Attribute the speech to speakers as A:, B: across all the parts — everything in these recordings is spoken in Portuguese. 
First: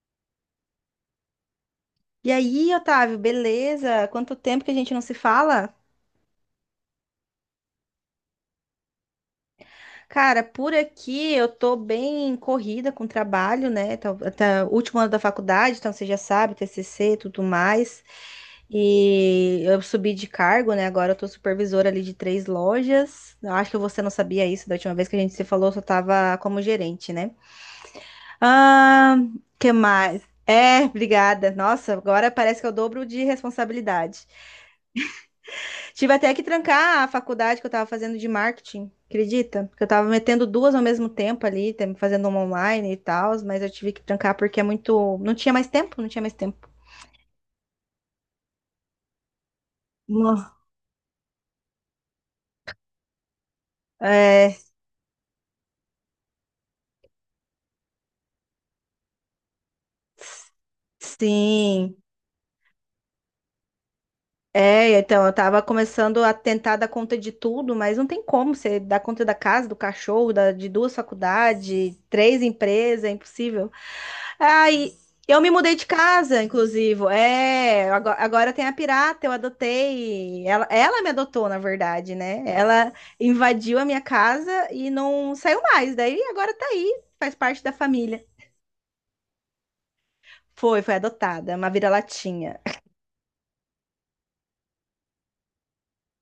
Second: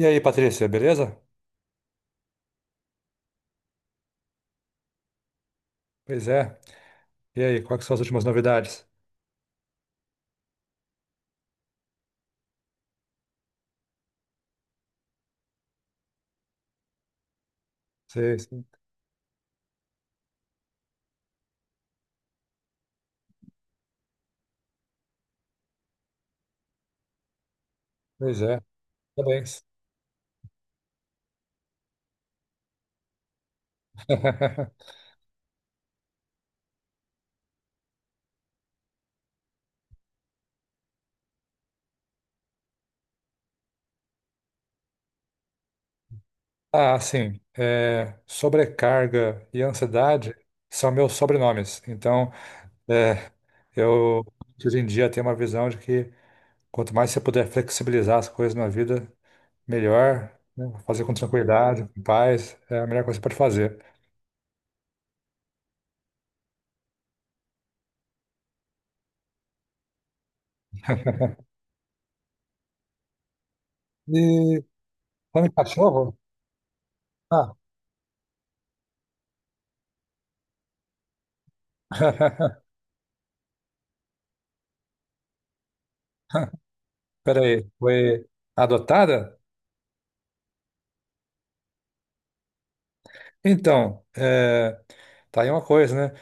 A: E aí, Patrícia, beleza?
B: E aí, Otávio, beleza? Quanto tempo que a gente não se fala?
A: Pois é. E aí, quais que são as últimas novidades?
B: Cara, por aqui eu tô bem corrida com trabalho, né? Tá, último ano da faculdade, então você já sabe, TCC e tudo mais.
A: Sei, sim.
B: E eu subi de cargo, né? Agora eu tô supervisora ali de três lojas. Eu acho que você não sabia isso da última vez que a gente se falou, eu só tava como gerente, né?
A: Pois é.
B: Ah,
A: Parabéns.
B: que mais? É, obrigada. Nossa, agora parece que eu dobro de responsabilidade. Tive até que trancar a faculdade que eu tava fazendo de marketing, acredita? Que eu tava metendo duas ao mesmo tempo ali, fazendo uma online e tal, mas eu tive que trancar porque é muito. Não tinha mais tempo, não tinha mais tempo.
A: Ah, sim. É, sobrecarga e ansiedade
B: Nossa.
A: são meus sobrenomes. Então, é, eu
B: É,
A: hoje em dia tenho uma visão de que quanto mais você puder flexibilizar as coisas na vida, melhor, né? Fazer com tranquilidade,
B: sim.
A: com paz, é a melhor coisa que você pode fazer.
B: É, então eu tava começando a tentar dar conta de tudo, mas não tem como você dar conta da casa, do cachorro, de duas faculdades, três empresas, é impossível.
A: E
B: Aí eu
A: falando
B: me
A: em
B: mudei de
A: cachorro?
B: casa, inclusive.
A: Ah,
B: É, agora, tem a pirata, eu adotei. Ela me adotou, na verdade, né? Ela invadiu a minha casa e não saiu mais. Daí agora tá aí, faz parte
A: peraí,
B: da família.
A: foi adotada?
B: Foi, foi adotada, uma vira-latinha.
A: Então, é, tá aí uma coisa, né?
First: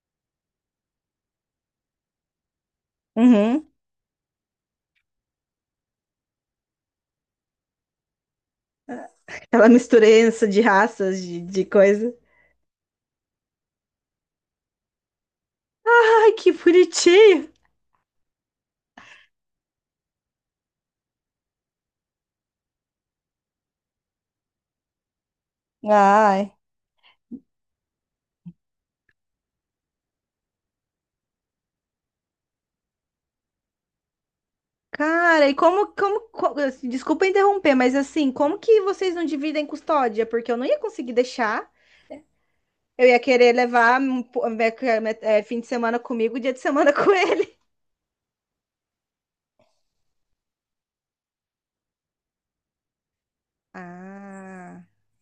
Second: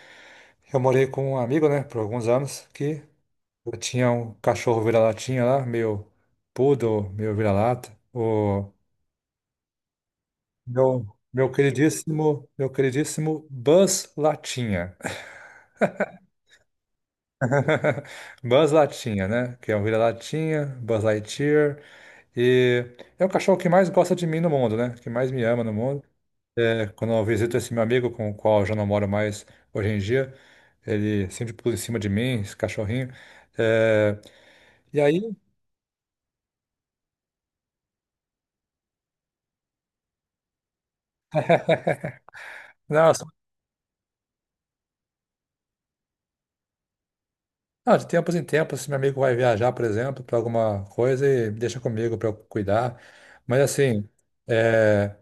A: Eu morei com um amigo, né, por alguns anos, que
B: Uhum.
A: eu tinha um cachorro vira-latinha lá, meio poodle, meio vira-lata. O
B: Ela mistura isso de
A: meu,
B: raças, de,
A: meu
B: de coisa.
A: queridíssimo, meu queridíssimo Buzz Latinha.
B: Ai, que bonitinho!
A: Buzz Latinha, né? Que é um vira-latinha, Buzz Lightyear. E é o cachorro que mais gosta de mim no mundo, né? Que mais me ama no mundo.
B: Ai.
A: É, quando eu visito esse meu amigo com o qual eu já não moro mais hoje em dia, ele sempre pula em cima de mim, esse cachorrinho. É, e aí,
B: Cara, e assim, desculpa interromper, mas assim, como que vocês não dividem custódia? Porque eu não ia conseguir deixar, eu ia
A: nossa,
B: querer levar um fim de semana comigo, dia de semana com ele.
A: ah, de tempos em tempos, esse meu amigo vai viajar, por exemplo, para alguma coisa e deixa comigo para eu cuidar. Mas assim,
B: Ah,
A: é,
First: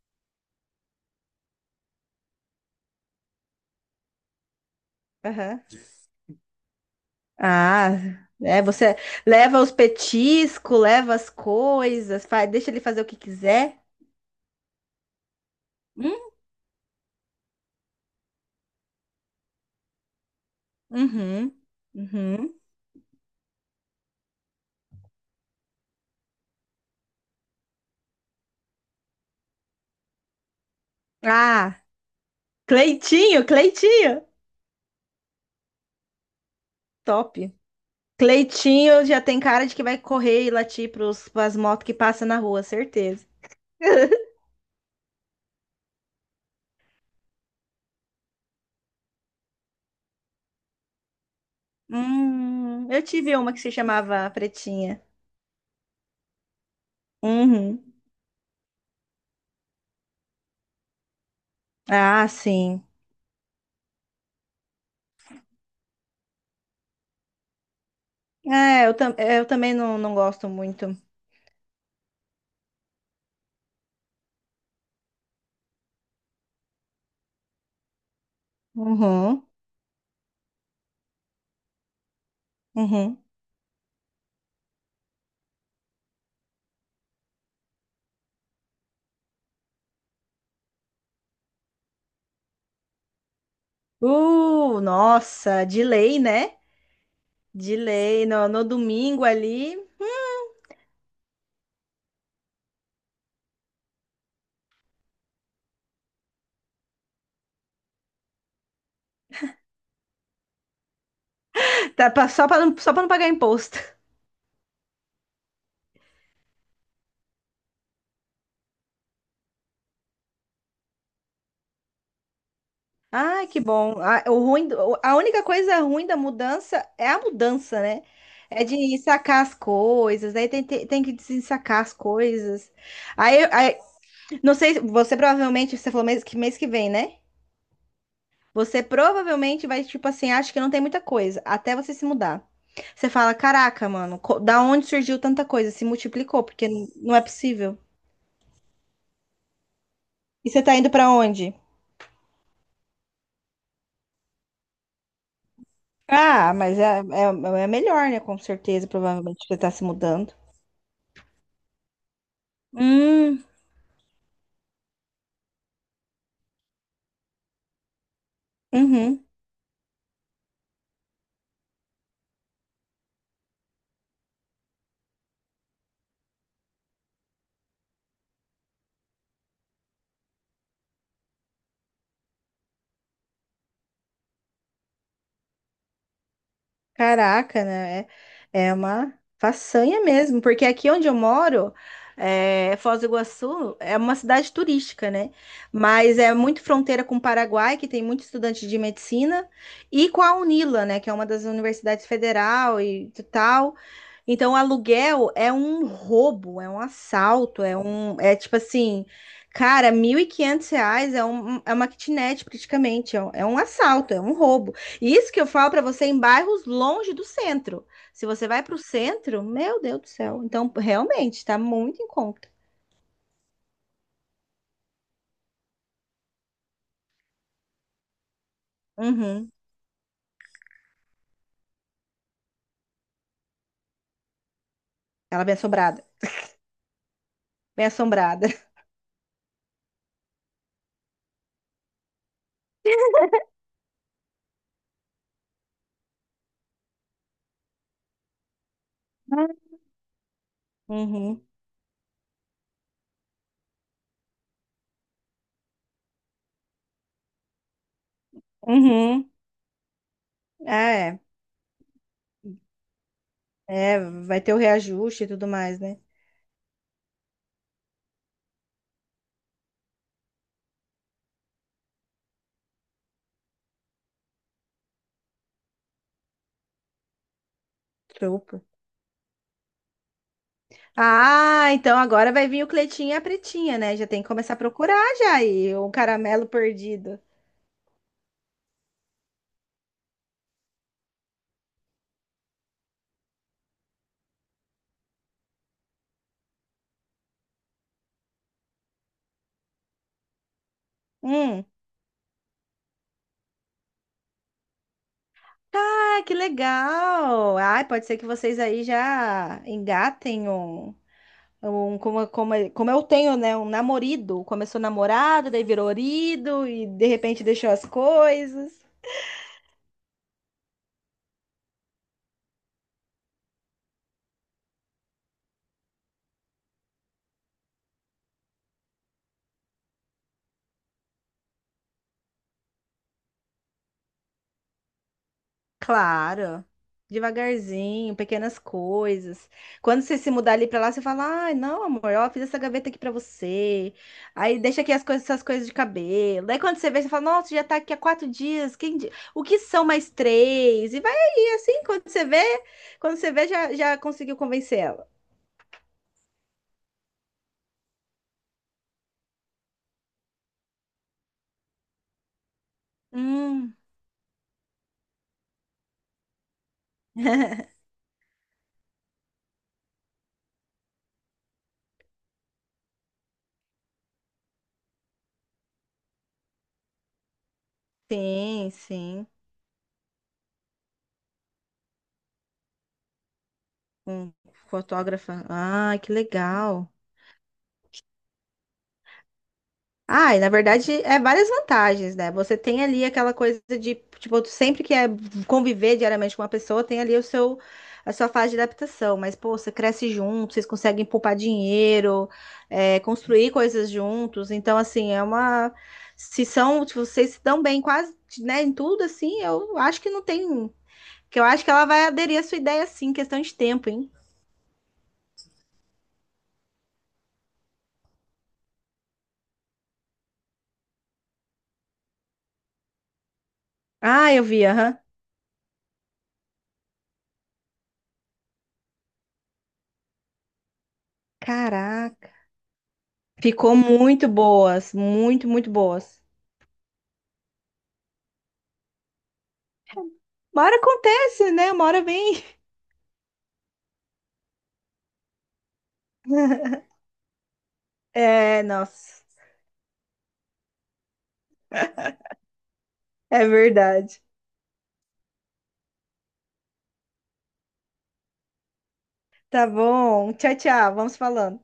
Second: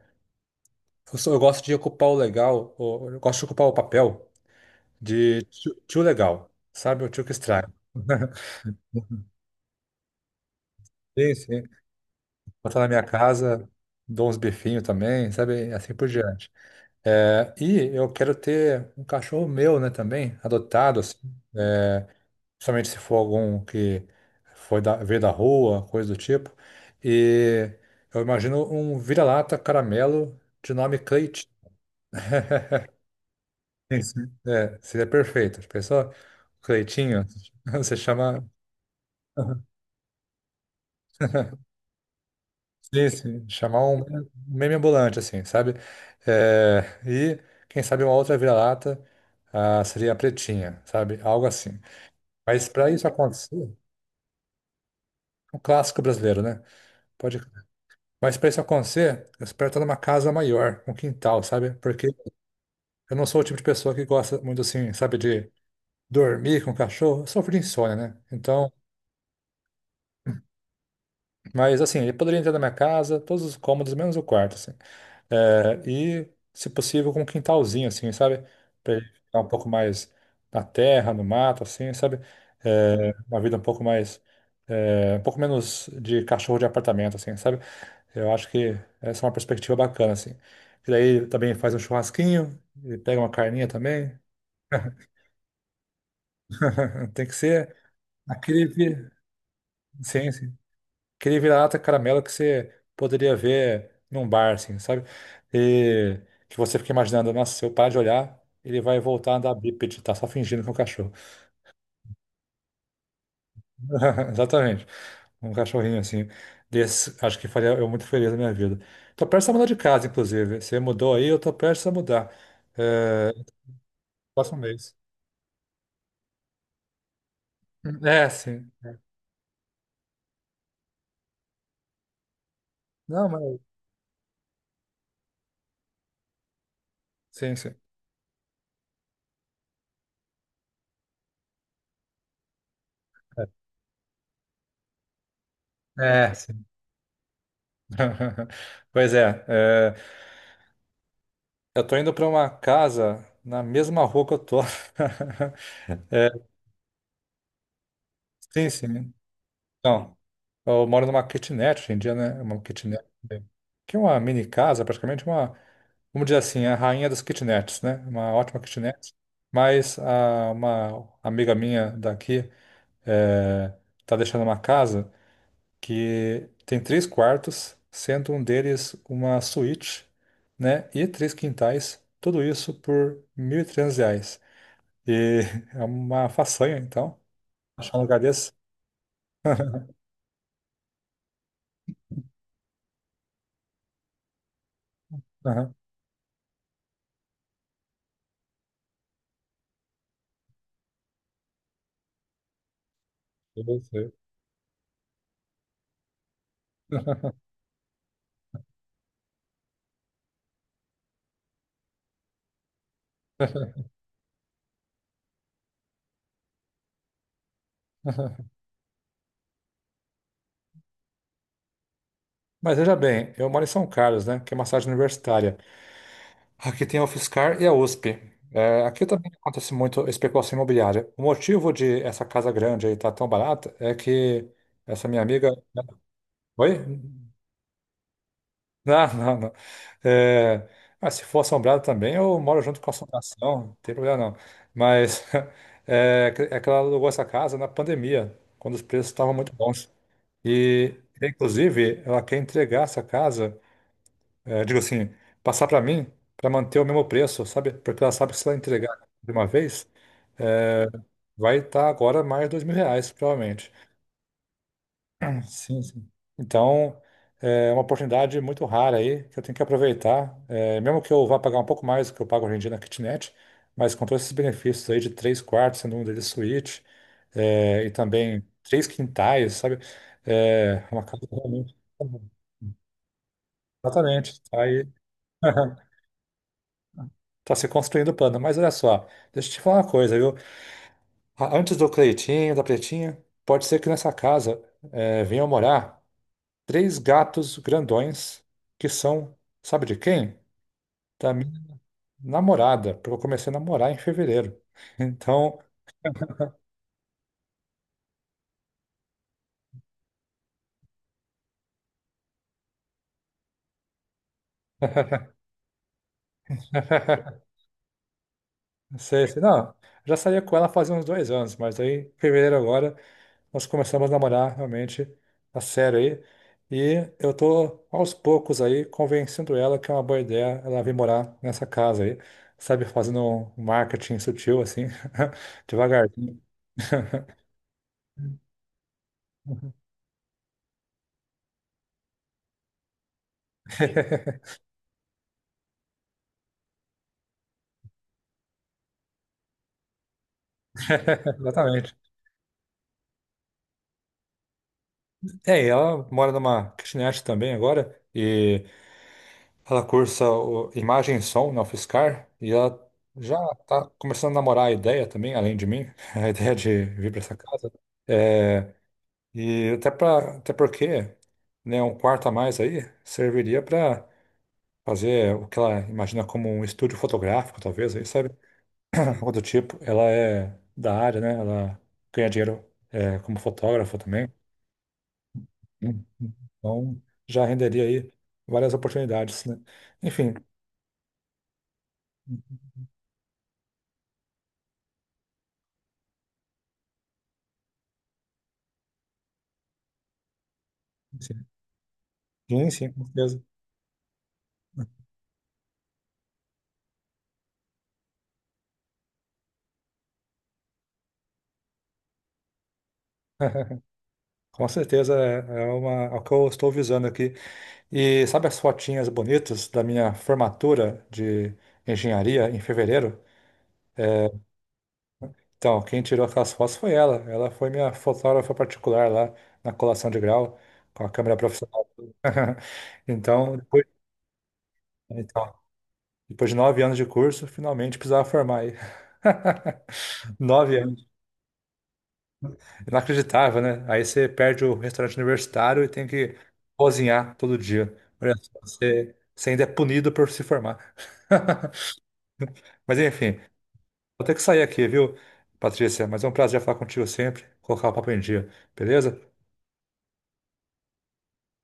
A: eu gosto de ocupar o legal, o- eu gosto de ocupar o papel de
B: aham.
A: tio, tio legal, sabe? O tio que estraga.
B: Ah, é, você leva os petiscos, leva as
A: Sim, sim.
B: coisas, faz, deixa
A: Botar
B: ele
A: na
B: fazer
A: minha
B: o que
A: casa,
B: quiser.
A: dou uns bifinhos também, sabe? Assim por
B: Hum?
A: diante. É, e eu quero ter um cachorro meu, né, também, adotado, assim,
B: Uhum,
A: é,
B: uhum.
A: principalmente se for algum que veio da rua, coisa do tipo. E eu imagino um vira-lata caramelo de nome Cleitinho.
B: Ah, Cleitinho,
A: Sim,
B: Cleitinho,
A: sim. É, seria perfeito. Já pensou? Cleitinho,
B: top.
A: você chama.
B: Cleitinho já tem cara de que vai correr e latir pros, pras motos que passam na rua,
A: Sim,
B: certeza.
A: sim, chamar um meme ambulante, assim, sabe? É, e quem sabe uma outra vira-lata, ah, seria a Pretinha, sabe? Algo assim. Mas
B: Hum,
A: para
B: eu
A: isso
B: tive uma que
A: acontecer,
B: se chamava Pretinha.
A: é um clássico brasileiro, né? Pode.
B: Uhum.
A: Mas para isso acontecer, eu espero estar numa casa maior, um quintal, sabe? Porque
B: Ah, sim.
A: eu não sou o tipo de pessoa que gosta muito assim, sabe, de dormir com o cachorro. Eu sofro de insônia, né? Então,
B: É, eu também não, não gosto muito.
A: mas assim, ele poderia entrar na minha casa, todos os cômodos, menos o quarto, assim. É, e, se possível, com um quintalzinho, assim, sabe? Para ele ficar
B: Uhum,
A: um pouco mais na terra, no mato, assim, sabe? É,
B: uhum.
A: uma vida um pouco mais, é, um pouco menos de cachorro de apartamento, assim, sabe? Eu acho que essa é uma perspectiva bacana, assim. E daí também faz um churrasquinho, e pega uma carninha também.
B: Nossa, de lei, né?
A: Tem que
B: De
A: ser
B: lei, no
A: aquele,
B: domingo ali.
A: sim, sim. Aquele vira-lata caramelo que você poderia ver num bar, assim, sabe? E que você fica imaginando, nossa, se eu parar de olhar, ele vai voltar a andar bípede, tá só fingindo que é um cachorro.
B: Tá, só pra não pagar imposto.
A: Exatamente. Um cachorrinho, assim. Desse, acho que faria eu muito feliz na minha vida. Tô prestes a mudar de casa, inclusive. Você mudou aí, eu tô prestes a mudar. É,
B: Ai, que bom. A, o
A: próximo
B: ruim,
A: mês.
B: do- a única coisa ruim da mudança é a mudança, né?
A: É,
B: É
A: sim.
B: de sacar as coisas, aí tem que desensacar as coisas.
A: Não,
B: Aí,
A: mas.
B: aí, não sei, você falou mês que vem, né?
A: Sim, sim.
B: Você provavelmente vai, tipo assim, acha que não tem muita coisa, até você se mudar. Você fala, caraca, mano, da onde surgiu tanta coisa? Se
A: É,
B: multiplicou,
A: sim.
B: porque não é possível.
A: Pois é,
B: E você tá indo pra onde?
A: eu tô indo para uma casa na mesma rua que eu tô. É,
B: Ah, mas é melhor, né? Com
A: sim,
B: certeza,
A: sim.
B: provavelmente, que você tá se
A: Então,
B: mudando.
A: eu moro numa kitnet hoje em dia, né? Uma kitnet.
B: Hum.
A: Que é uma mini casa, praticamente uma. Vamos dizer assim, a rainha das kitnets, né? Uma ótima kitnet.
B: Uhum.
A: Mas uma amiga minha daqui, é, tá deixando uma casa que tem três quartos, sendo um deles uma suíte, né? E três quintais, tudo isso por R$ 1.300. E é uma façanha, então,
B: Caraca,
A: achar um
B: né?
A: lugar desse.
B: É uma façanha mesmo, porque aqui onde eu moro, Foz do Iguaçu é uma cidade turística, né?
A: Aham,
B: Mas é muito fronteira com o Paraguai, que tem muito estudante de medicina, e com a UNILA, né? Que é uma das universidades federal e tal.
A: eu sei.
B: Então, o aluguel é um roubo, é um assalto, é um, é tipo assim, cara, R$ 1.500 é, um, é uma kitnet praticamente, é um assalto, é um roubo. Isso que eu falo para você em bairros longe do centro. Se você vai para o centro, meu Deus do céu. Então, realmente, tá muito em conta.
A: Mas veja bem, eu moro em São Carlos, né? Que é uma cidade universitária. Aqui tem a UFSCar e a USP. É, aqui também
B: Uhum.
A: acontece muito especulação imobiliária. O motivo de essa casa grande aí estar tão barata é que essa minha
B: Ela é
A: amiga,
B: bem
A: né.
B: assombrada.
A: Oi?
B: Bem assombrada.
A: Não, não, não. É, ah, se for assombrado também, eu moro junto com a assombração, não tem problema não. Mas é, é que ela alugou essa casa na pandemia, quando os preços estavam muito bons. E,
B: Uhum.
A: inclusive, ela quer entregar essa casa, é, digo assim, passar para mim, para manter o mesmo preço, sabe? Porque ela sabe que se ela entregar
B: Uhum.
A: de uma vez, é,
B: Ah, É,
A: vai estar agora mais R$ 2.000, provavelmente.
B: é, vai ter o reajuste e tudo mais,
A: Sim,
B: né?
A: sim. Então, é uma oportunidade muito rara aí, que eu tenho que aproveitar. É, mesmo que eu vá pagar um pouco mais do que eu pago hoje em dia na kitnet, mas com todos esses benefícios aí de três quartos, sendo um deles suíte, é, e também
B: Super.
A: três quintais, sabe? É uma casa
B: Ah,
A: realmente.
B: então agora vai vir o Cleitinho e a Pretinha, né? Já tem que
A: Exatamente.
B: começar a
A: Tá aí,
B: procurar já aí o caramelo perdido.
A: tá se construindo o plano. Mas olha só, deixa eu te falar uma coisa, viu? Antes do Cleitinho, da Pretinha, pode ser que nessa casa, é, venham morar três gatos grandões que são, sabe de quem? Da minha
B: Hum.
A: namorada, porque eu comecei a namorar em fevereiro. Então,
B: Ah, que legal! Ai, pode ser que vocês aí já engatem um. Um, como eu tenho, né? Um namorido. Começou namorado, daí virou orido e de repente deixou as coisas.
A: sei, sei, se não, já saía com ela fazia uns 2 anos, mas aí, em fevereiro agora, nós começamos a namorar realmente a sério aí. E eu tô aos poucos aí convencendo ela que é uma boa ideia ela vir morar nessa casa aí, sabe, fazendo um marketing sutil assim, devagarzinho.
B: Claro, devagarzinho, pequenas coisas. Quando você se mudar ali pra lá, você fala: ai, não, amor, ó, fiz essa gaveta aqui pra você. Aí deixa aqui as coisas, essas coisas de cabelo. Daí quando você vê, você fala: nossa, já tá aqui há 4 dias. O que são mais três? E vai aí, assim,
A: Exatamente.
B: quando você vê, já conseguiu convencer ela.
A: É, e ela mora numa kitnet também agora e ela cursa imagem e som na UFSCar e ela já
B: Hum,
A: tá começando a namorar a ideia também, além de mim, a ideia de vir para essa casa. É, e até porque, né, um quarto a mais aí serviria para fazer o que ela imagina como um estúdio fotográfico, talvez, aí, sabe?
B: sim,
A: Ah,
B: sim.
A: algo do tipo. Ela é da área, né? Ela ganha dinheiro, é, como fotógrafa também.
B: Com fotógrafa. Ah,
A: Uhum.
B: que legal.
A: Então, já renderia aí várias oportunidades, né? Enfim,
B: Ah, e na verdade é várias vantagens, né? Você tem ali aquela coisa de, tipo, tu sempre que é conviver diariamente com uma pessoa, tem ali o seu a sua fase de adaptação, mas pô, você cresce junto, vocês conseguem poupar
A: sim,
B: dinheiro,
A: sim, sim, com certeza.
B: construir coisas juntos. Então, assim, é uma se são, se vocês se dão bem quase, né, em tudo assim, eu acho que não tem, que eu acho que ela vai aderir à sua ideia assim, questão de tempo, hein?
A: Com certeza é uma, é o que eu estou visando aqui. E sabe as fotinhas bonitas da minha formatura de engenharia em fevereiro?
B: Ah, eu vi, aham.
A: Então, quem tirou aquelas fotos foi ela. Ela foi minha fotógrafa particular lá na colação de grau, com a câmera profissional.
B: Caraca.
A: Então,
B: Ficou
A: depois,
B: muito boas, muito,
A: então,
B: muito boas.
A: depois de 9 anos de curso, finalmente precisava formar aí.
B: Uma hora
A: Nove
B: acontece, né? Uma hora vem.
A: Inacreditável, né? Aí você perde o restaurante universitário e tem que cozinhar todo dia. Olha só,
B: É, nossa,
A: você ainda é punido por se formar. Mas enfim,
B: é verdade.
A: vou ter que sair aqui, viu, Patrícia? Mas é um prazer falar contigo sempre, colocar o papo em dia, beleza?
B: Tá bom. Tchau, tchau. Vamos falando.